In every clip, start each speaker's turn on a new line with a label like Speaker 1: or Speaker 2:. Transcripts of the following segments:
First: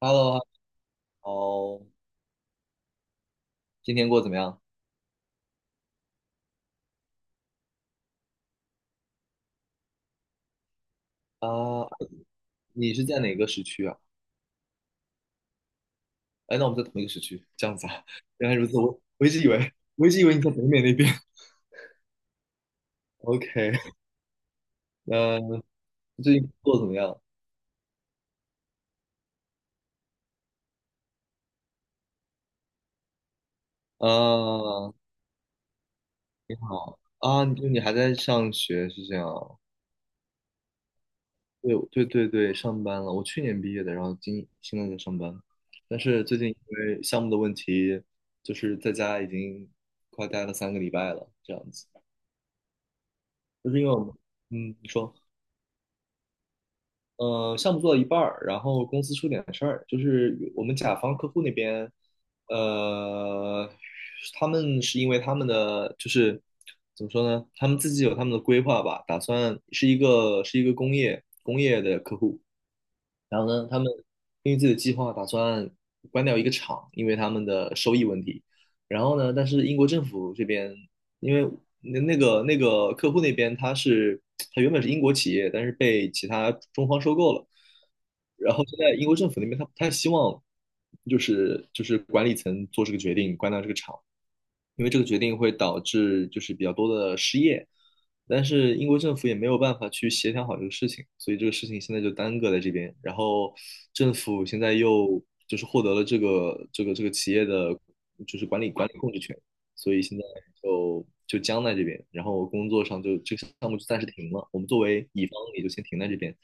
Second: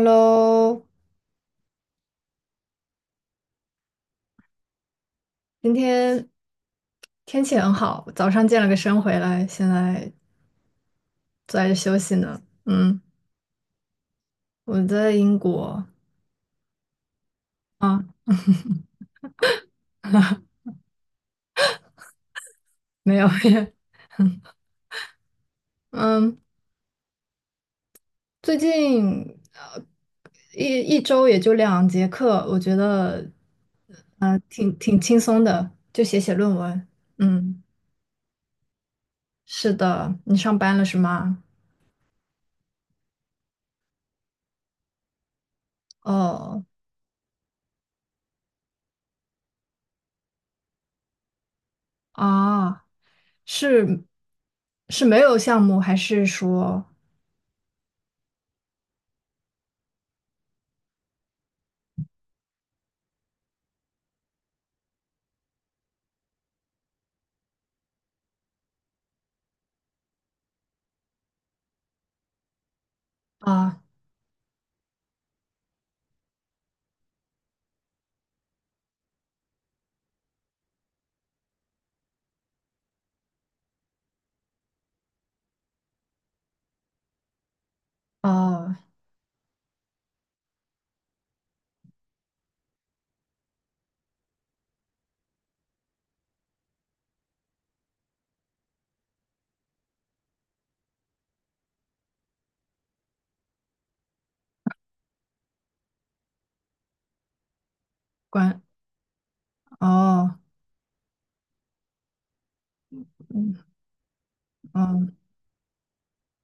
Speaker 1: Hello，哦，今天过得怎么样？
Speaker 2: 今天天气很好，早上健了个身回来，现在
Speaker 1: 啊、
Speaker 2: 坐在休息呢。
Speaker 1: 你
Speaker 2: 嗯，
Speaker 1: 是在哪个时区啊？
Speaker 2: 我在英国
Speaker 1: 哎，那我们在同一个时区，这样子啊？
Speaker 2: 啊，
Speaker 1: 原来如此，我一直以为，我一直以为你在 北美那边。
Speaker 2: 没有，
Speaker 1: OK，那
Speaker 2: 嗯，
Speaker 1: 最近过得怎么样？
Speaker 2: 最近呃一周也就2节课，我觉得呃挺
Speaker 1: 啊
Speaker 2: 挺轻松的，就写写论文。
Speaker 1: 啊，
Speaker 2: 嗯，
Speaker 1: 就你还在上学是这样啊
Speaker 2: 是的，你上班了是吗？
Speaker 1: 对对对对，上班了。我去年毕业的，然后今现在在上班，但是最近因
Speaker 2: 哦
Speaker 1: 为项目的问题，就是在家已经快待了三个礼拜了，这样子。
Speaker 2: 啊，
Speaker 1: 就是因为我
Speaker 2: 是
Speaker 1: 们，嗯，你
Speaker 2: 是
Speaker 1: 说。
Speaker 2: 没有项目还是说
Speaker 1: 呃，项目做到一半儿，然后公司出点事儿，就是我们甲方客户那边，呃，他们是因为他们的就是怎么说呢，他们自己有他们的规划吧，打算是一个是一个工业的客户，然后呢，他
Speaker 2: 啊？
Speaker 1: 们根据自己的计划打算关掉一个厂，因为他们的收益问题，然后呢，但是英国政府这边。因为那个客户那边他原本是英国企业，但是被其他中方收购了，然后
Speaker 2: 哦，
Speaker 1: 现在英国政府那边他不太希望，就是管理层做这个决定关掉这个厂，因为这个决定会导致就是比较多的失业，但是英国政府也没有办法去协调好这个事情，所以这个事情现在就耽搁在这边。然后政府现在又就是获得了这个企业的，就是管
Speaker 2: 关
Speaker 1: 理管理控制权，所以现在
Speaker 2: 哦，
Speaker 1: 就僵在这边，然后工作上就这个
Speaker 2: 嗯
Speaker 1: 项目就暂时停了。我们作为
Speaker 2: 嗯，
Speaker 1: 乙方也就先停在这边。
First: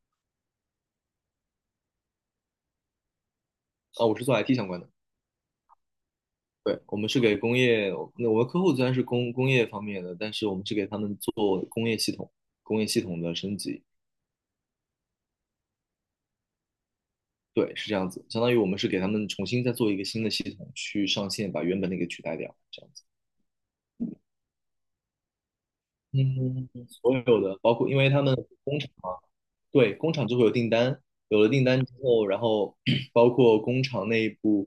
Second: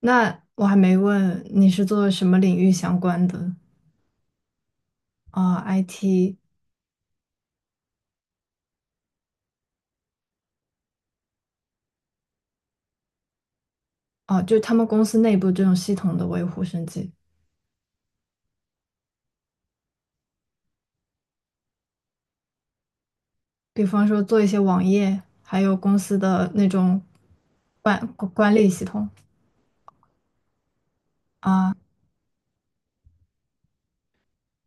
Speaker 2: 那我还没问你是做什么领域相关的
Speaker 1: 啊，我是做 IT 相关的，
Speaker 2: 啊 IT
Speaker 1: 对，我们是给工业，那我的客户虽然是工工业方面的，但是我们是给他们做工业系统、工业系统的升级，
Speaker 2: 哦，就是他们公司内部这种系统的维护升级，
Speaker 1: 对，是这样子，相当于我们是给他们重新再做一个新的系统去上线，把原本那个取代掉，这样子。
Speaker 2: 比方说做一些网页，还有公司的那
Speaker 1: 嗯，
Speaker 2: 种
Speaker 1: 所有的包括因
Speaker 2: 管
Speaker 1: 为他们
Speaker 2: 管理
Speaker 1: 工
Speaker 2: 系
Speaker 1: 厂
Speaker 2: 统
Speaker 1: 嘛，对，工厂就会有订单，有了订
Speaker 2: 啊，
Speaker 1: 单之后，然后 包括工厂内部，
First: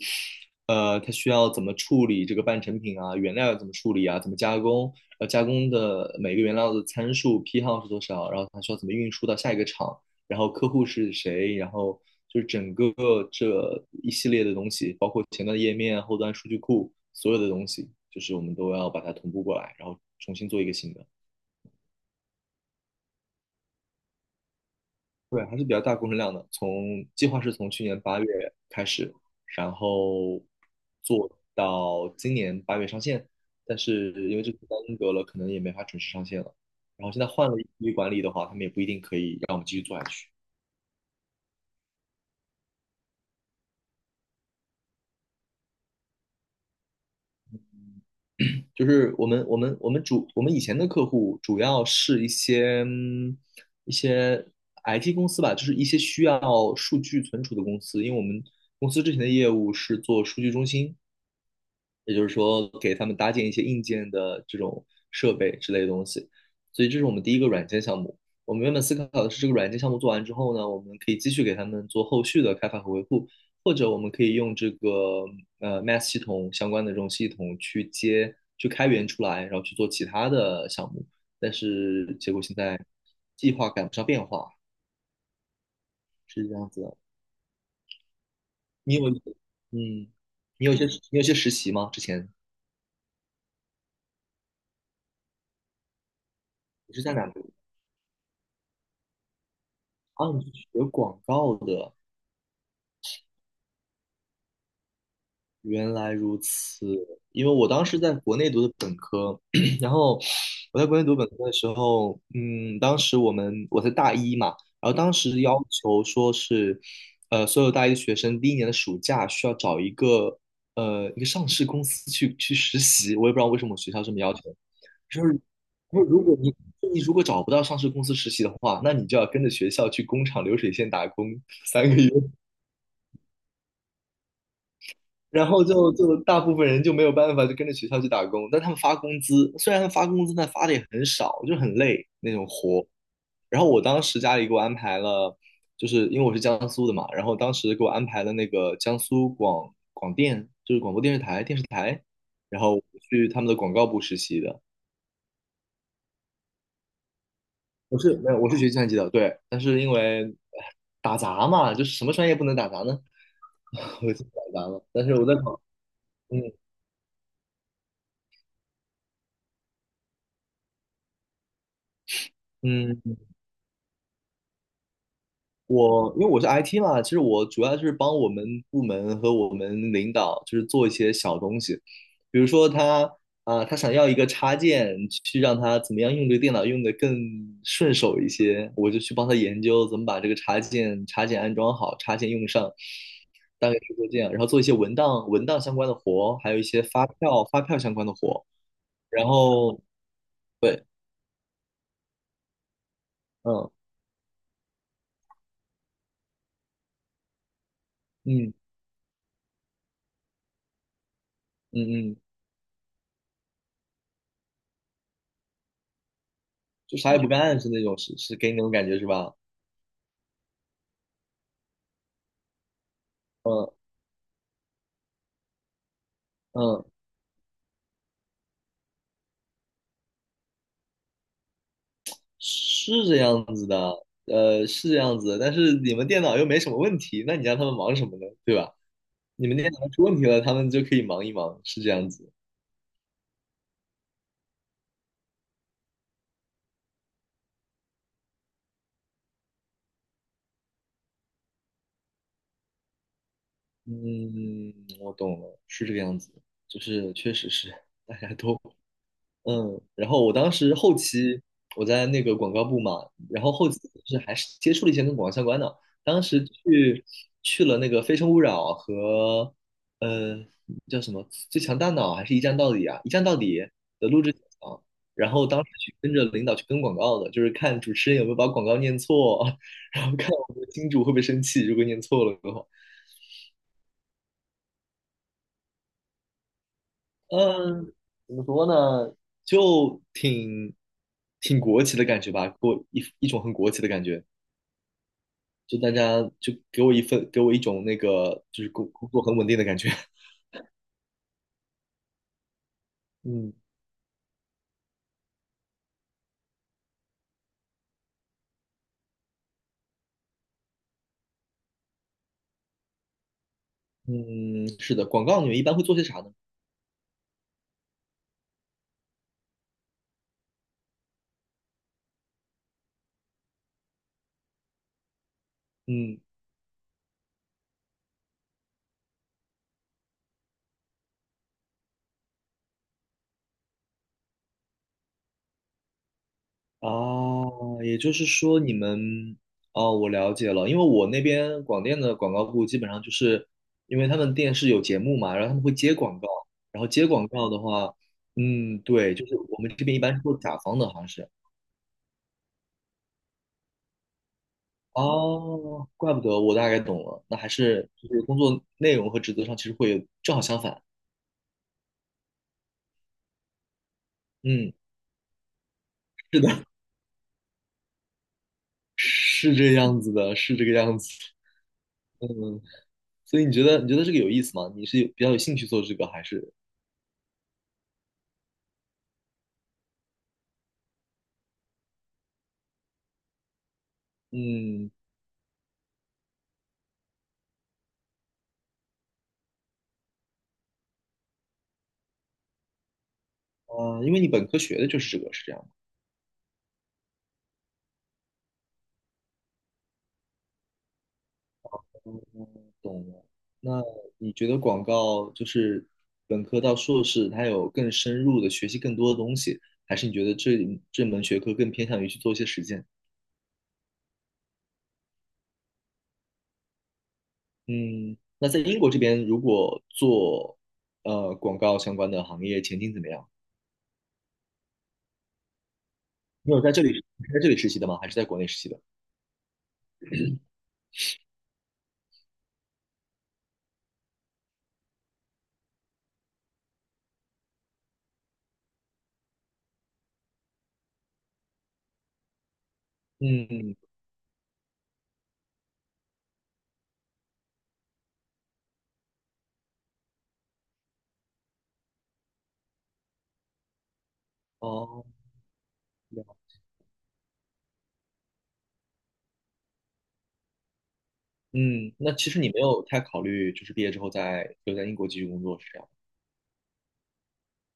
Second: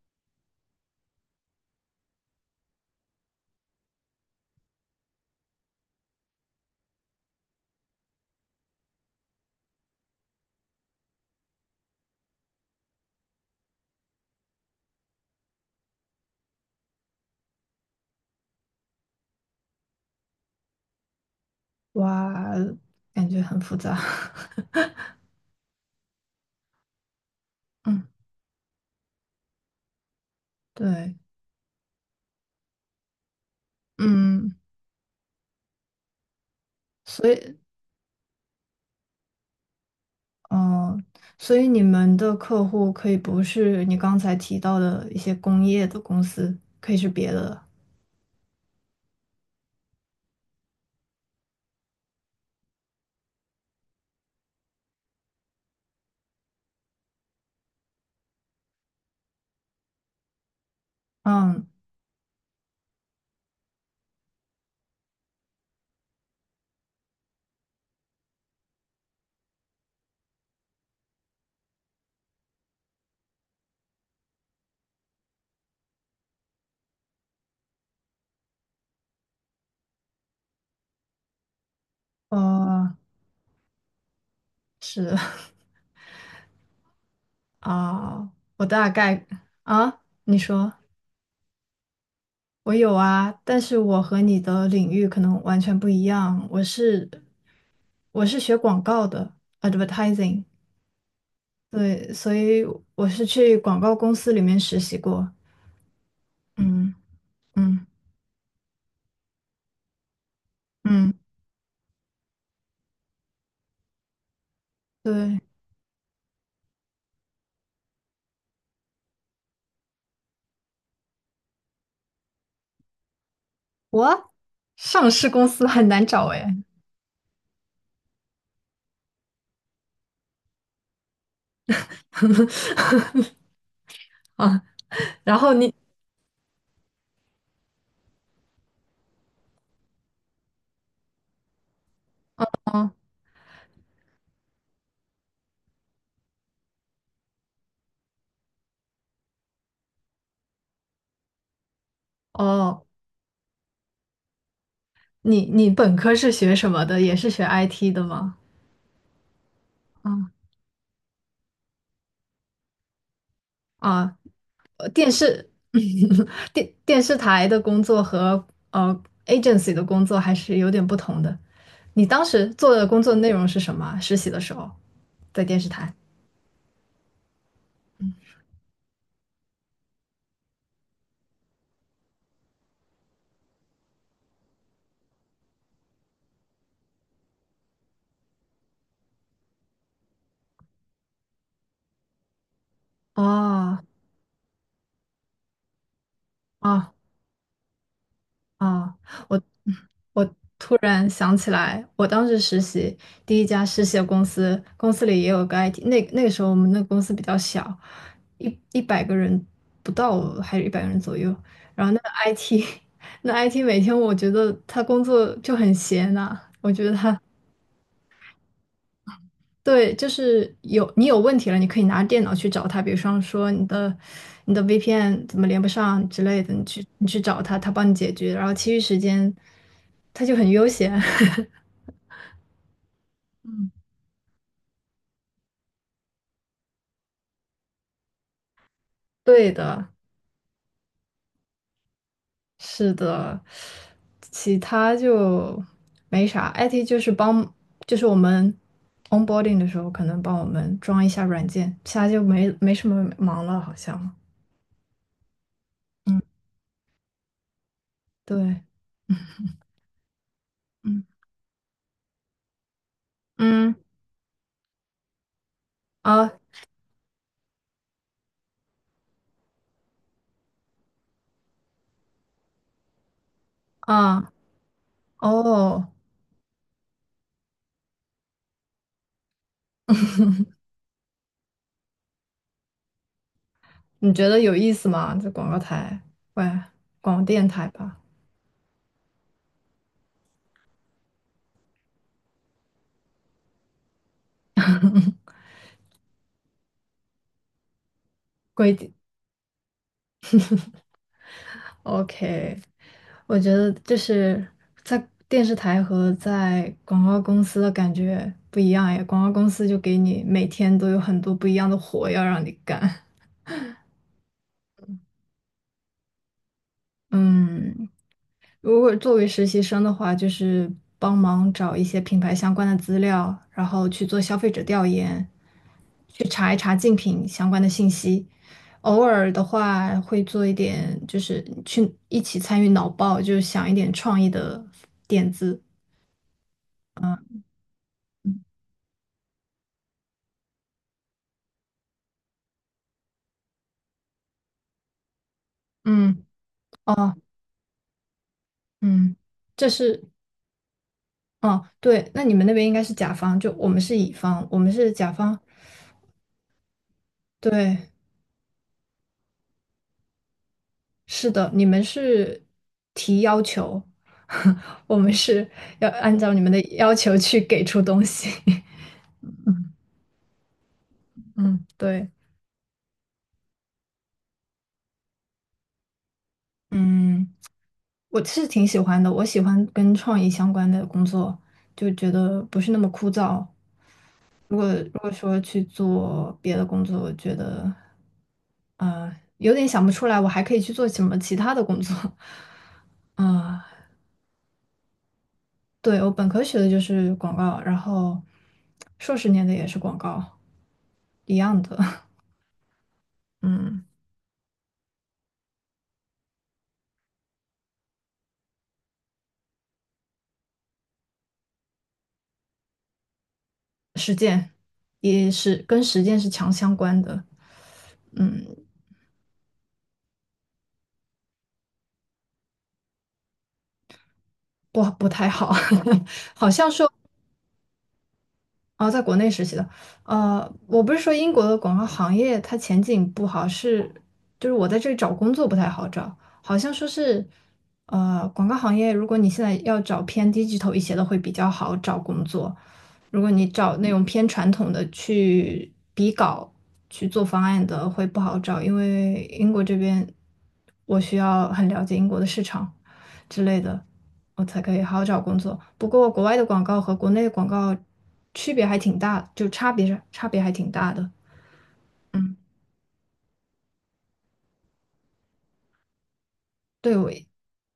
Speaker 1: 呃，它需要怎么处理这个半成品啊，原料要怎么处理啊，怎么加工，呃，加工的每个原料的参数批号是多少，然后它需要怎么运输到下一个厂，然后客户是谁，然后就是整个这一系列的东西，包括前端页面、后端数据库，所有的东西，就是我们都要把它同步过来，然后重新做一个新的。
Speaker 2: 哇，感觉很复杂。
Speaker 1: 对，还是比较大工程量的。从计划是从去年
Speaker 2: 嗯，
Speaker 1: 八月开始，然后
Speaker 2: 对，
Speaker 1: 做到今年八月上线，但是因为这
Speaker 2: 嗯，
Speaker 1: 次耽搁了，可能也没法准时上线了。然后现在
Speaker 2: 所
Speaker 1: 换了
Speaker 2: 以
Speaker 1: 一批管理的话，他们也不一定可以让我们继续做下去。
Speaker 2: 嗯，所以你们的客户可以不是你刚才提到的一些工业的公司，可以是别的。
Speaker 1: 就是我们以前的客户主要是一些嗯一些 IT 公司吧，就是一些需要数据存储的公司，因为我们公司之前的业务是做数据中心，
Speaker 2: 嗯，
Speaker 1: 也就是说给他们搭建一些硬件的这种设备之类的东西。所以这是我们第一个软件项目。我们原本思考的是，这个软件项目做完之后呢，我们可以继续给他们做后续的开发和维护，或者我们可以用这个Math 系统相关的这种系统去接、去开源出来，然后去做其他的项目。但是结果现在
Speaker 2: 呃，
Speaker 1: 计划赶不上变化，
Speaker 2: 是
Speaker 1: 是这样子的。
Speaker 2: 啊，我大
Speaker 1: 你有，
Speaker 2: 概啊，
Speaker 1: 嗯，
Speaker 2: 你
Speaker 1: 你
Speaker 2: 说
Speaker 1: 有一些你有一些实习吗？之前
Speaker 2: 我有啊，但是我和你的领域可能完全不一样。我
Speaker 1: 你是
Speaker 2: 是
Speaker 1: 在哪里？
Speaker 2: 我是学广告的
Speaker 1: 啊，
Speaker 2: ，advertising，
Speaker 1: 你是学广告的，
Speaker 2: 对，所以我是去广告公司里面实习过。
Speaker 1: 原来如此。
Speaker 2: 嗯
Speaker 1: 因为我
Speaker 2: 嗯
Speaker 1: 当时在国内读的本科，然后我在国内
Speaker 2: 嗯，
Speaker 1: 读本科的时候，嗯，当时我在大一嘛，然后当
Speaker 2: 对。
Speaker 1: 时要求说是，呃，所有大一的学生第一年的暑假需要找一个一个上市公司去实习，我也不知道为什么我学校这么
Speaker 2: 我
Speaker 1: 要求，
Speaker 2: 上
Speaker 1: 就是
Speaker 2: 市公司很
Speaker 1: 说
Speaker 2: 难
Speaker 1: 如
Speaker 2: 找
Speaker 1: 果你
Speaker 2: 哎，
Speaker 1: 你如果找不到上市公司实习的话，那你就要跟着学校去工厂流水线打工三个月。
Speaker 2: 啊，然
Speaker 1: 然
Speaker 2: 后
Speaker 1: 后
Speaker 2: 你，
Speaker 1: 就大部分人就没有办法，就跟着学校去打工。但他们发工资，虽然发工资，但发的也很少，就很累那种活。
Speaker 2: 嗯，
Speaker 1: 然后我当时家里给我安排了，就是因为我是江苏的嘛，然后当时给我安排了那个江苏广广电，就是广播电视台，然后我
Speaker 2: 哦，
Speaker 1: 去他们的广告部实习的。
Speaker 2: 你本科是学什么的？也是学 IT
Speaker 1: 我
Speaker 2: 的
Speaker 1: 是没
Speaker 2: 吗？
Speaker 1: 有，我是学计算机的，对。但是因为
Speaker 2: 啊
Speaker 1: 哎打杂嘛，就是什么专业不能打杂呢？我
Speaker 2: 啊，
Speaker 1: 就打杂了。
Speaker 2: 呃
Speaker 1: 但
Speaker 2: 电
Speaker 1: 是我在
Speaker 2: 视
Speaker 1: 考，嗯
Speaker 2: 电视台的工作和agency 的工作还是有点不同的。你当时做的工作
Speaker 1: 嗯
Speaker 2: 内容是什么啊实习的时候在电视台？
Speaker 1: 我因为我是 IT 嘛，其实我主要就是帮我们部门和我们领导，就是做一些小东西，比如说他他想要一个插件，去让他怎么样用这个电脑用的更顺手一些，我就去帮他研究怎么把这个插件安装好，插件用上，
Speaker 2: 哦
Speaker 1: 大概是做这样，然后做一些文档相关的活，还有一些
Speaker 2: 哦
Speaker 1: 发票相关的活，
Speaker 2: 啊，
Speaker 1: 然
Speaker 2: 我
Speaker 1: 后
Speaker 2: 我突
Speaker 1: 对，
Speaker 2: 然想起来，我当时实习第一家
Speaker 1: 嗯
Speaker 2: 实习的公司，公司里也有个 IT，那个时候我们那个公司比较小，
Speaker 1: 嗯
Speaker 2: 一百个人不到，还是一百个人左右。然后那个
Speaker 1: 嗯嗯，
Speaker 2: IT，那 IT 每天我觉得他工作就很闲呐、我觉得
Speaker 1: 就啥
Speaker 2: 他
Speaker 1: 也不干是那种，是给你那种感觉是吧？
Speaker 2: 对，就是有你有问题了，你可以拿电脑去找他，比如说你
Speaker 1: 嗯
Speaker 2: 的你的 VPN 怎么连不上之类的，你去
Speaker 1: 嗯。
Speaker 2: 你去找他，他帮你解决，然后其余时间他就很悠闲。
Speaker 1: 是这样子的，呃，是这样子的但是你们电脑又没什么问题，那你让他们忙什么呢？对吧？你
Speaker 2: 对
Speaker 1: 们电脑
Speaker 2: 的，
Speaker 1: 出问题了，他们就可以忙一忙，是这样子。
Speaker 2: 是的，其他就没啥。IT 就是帮，就是我们 onboarding 的时候可能帮我们装一下软件，其他就没什么忙了，好像。
Speaker 1: 嗯，我懂了，是这个样
Speaker 2: 嗯，
Speaker 1: 子，就是确实是大家都
Speaker 2: 对，
Speaker 1: 嗯，然后我当时后
Speaker 2: 嗯
Speaker 1: 期我在那个广告部嘛，然后后
Speaker 2: 嗯
Speaker 1: 期是还是接触了一些跟广告相关的。当
Speaker 2: 啊
Speaker 1: 时去去了那个《非诚勿扰》和呃叫什么《最强大脑》还是一站到底啊，《一站到底》的录
Speaker 2: 啊
Speaker 1: 制现场然后当时
Speaker 2: 哦。
Speaker 1: 去跟着领导去跟广告的，就是看主持人有没有把广告念错，然后看我们的金主会不会生气，如果念错了的话。
Speaker 2: 你觉得有意思吗？这广告台，喂，广电台
Speaker 1: 嗯，
Speaker 2: 吧，
Speaker 1: 怎么说呢？就挺国企的感觉吧，给我一种很国企的感觉，就大家就给我一份，给我一种那个就是
Speaker 2: 规
Speaker 1: 工
Speaker 2: 定。
Speaker 1: 工作很稳定的感觉。
Speaker 2: OK，我觉
Speaker 1: 嗯
Speaker 2: 得就是在电视台和在广告公司的感觉不一样耶。广告公司就给你每天都有很多不一样的活要让你干。
Speaker 1: 嗯，是的，广告你们一般会做些啥呢？
Speaker 2: 嗯，如果作为实习生的话，就是帮忙找一些品牌相关的资料，然后去做消费者调研，
Speaker 1: 嗯
Speaker 2: 去查一查竞品相关的信息。偶尔的话，会做一点，就是去一起参与脑爆，就是想一点创意的点子。
Speaker 1: 啊，也就是说你们哦，我了解了，因为我那边广电的广告部基本上就是因为他们电视有节目嘛，然后他们会接广
Speaker 2: 嗯，
Speaker 1: 告，然后接
Speaker 2: 哦，
Speaker 1: 广告的话，嗯，对，
Speaker 2: 嗯，
Speaker 1: 就是我
Speaker 2: 这
Speaker 1: 们这边一
Speaker 2: 是，
Speaker 1: 般是做甲方的，好像是。
Speaker 2: 哦，对，那你们那边应该是甲方，就我们是乙方，我们是甲方。
Speaker 1: 哦，怪不得我大概懂了，那还
Speaker 2: 对，
Speaker 1: 是就是工作内容和职责上其实会有正好相反。
Speaker 2: 是的，你们是提要求，
Speaker 1: 嗯，
Speaker 2: 我们是要按照你
Speaker 1: 是
Speaker 2: 们的
Speaker 1: 的，
Speaker 2: 要求去给出东西。
Speaker 1: 是这个样子的，是这个样子。
Speaker 2: 嗯，对，
Speaker 1: 嗯，所以你觉得这个有意思吗？你是有比较有兴趣做这个，还是
Speaker 2: 嗯，我是挺喜欢的，我喜欢跟创意相关的工作，就觉得不是那么枯燥。如果如
Speaker 1: 嗯
Speaker 2: 果说去做别的工作，我觉得有点想不出来，我还可以去做什么其他的工作。啊、
Speaker 1: 啊，因为你本科学的就是这个，是这样吗
Speaker 2: 对，我本科学的就是广告，然后硕士念的也是广告，一样的。
Speaker 1: 懂了。那
Speaker 2: 嗯，
Speaker 1: 你觉得广告就是本科到硕士，它有更深入的学习更多的东西，还是你觉得这门学科更偏向于去做一些实践？
Speaker 2: 实践也是跟实践是强相关的，
Speaker 1: 嗯，
Speaker 2: 嗯，
Speaker 1: 那在英国这边，如果做呃广告相关的行业，前景怎么样？
Speaker 2: 不太好，好
Speaker 1: 你有
Speaker 2: 像
Speaker 1: 在这
Speaker 2: 说
Speaker 1: 里你是在这里实习的吗？还是在国内实习的？
Speaker 2: 哦，在国内实习的，我不是说英国的广告行业它前景不好，是就是我在这里找工作不太好找，好像说是，广告行业如果你现在要找偏低级头一些的会比较好找工作，如果你
Speaker 1: 嗯，
Speaker 2: 找那种偏传统的去比稿去做方案的会不好找，因为英国这边我需要很了解英国的市场。之类的，我才可以好
Speaker 1: 哦，
Speaker 2: 好找工作。不过国
Speaker 1: 了
Speaker 2: 外的广告和国内的广告区别还挺大，就差别是差别还挺大的。
Speaker 1: 嗯，那其
Speaker 2: 嗯，
Speaker 1: 实你没有太考虑，就是毕业之后在留在英国继续工作，是这样？
Speaker 2: 对，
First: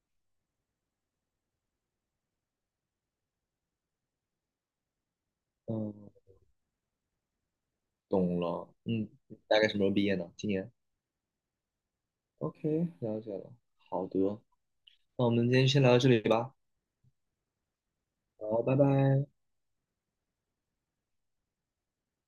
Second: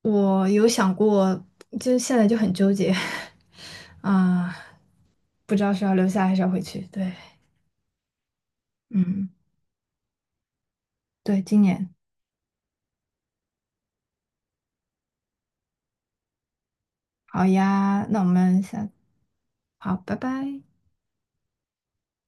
Speaker 2: 我有想过，就现在就很纠结，啊、不知道是
Speaker 1: 嗯，
Speaker 2: 要留下还是要回去。对
Speaker 1: 懂了。嗯，
Speaker 2: 嗯。
Speaker 1: 大概什么时候毕业呢？今年
Speaker 2: 对，今年
Speaker 1: ？OK，了解了。好的，那我们今天先聊到这里吧。
Speaker 2: 好呀，那我们
Speaker 1: 好，拜
Speaker 2: 下，
Speaker 1: 拜。
Speaker 2: 好，拜拜。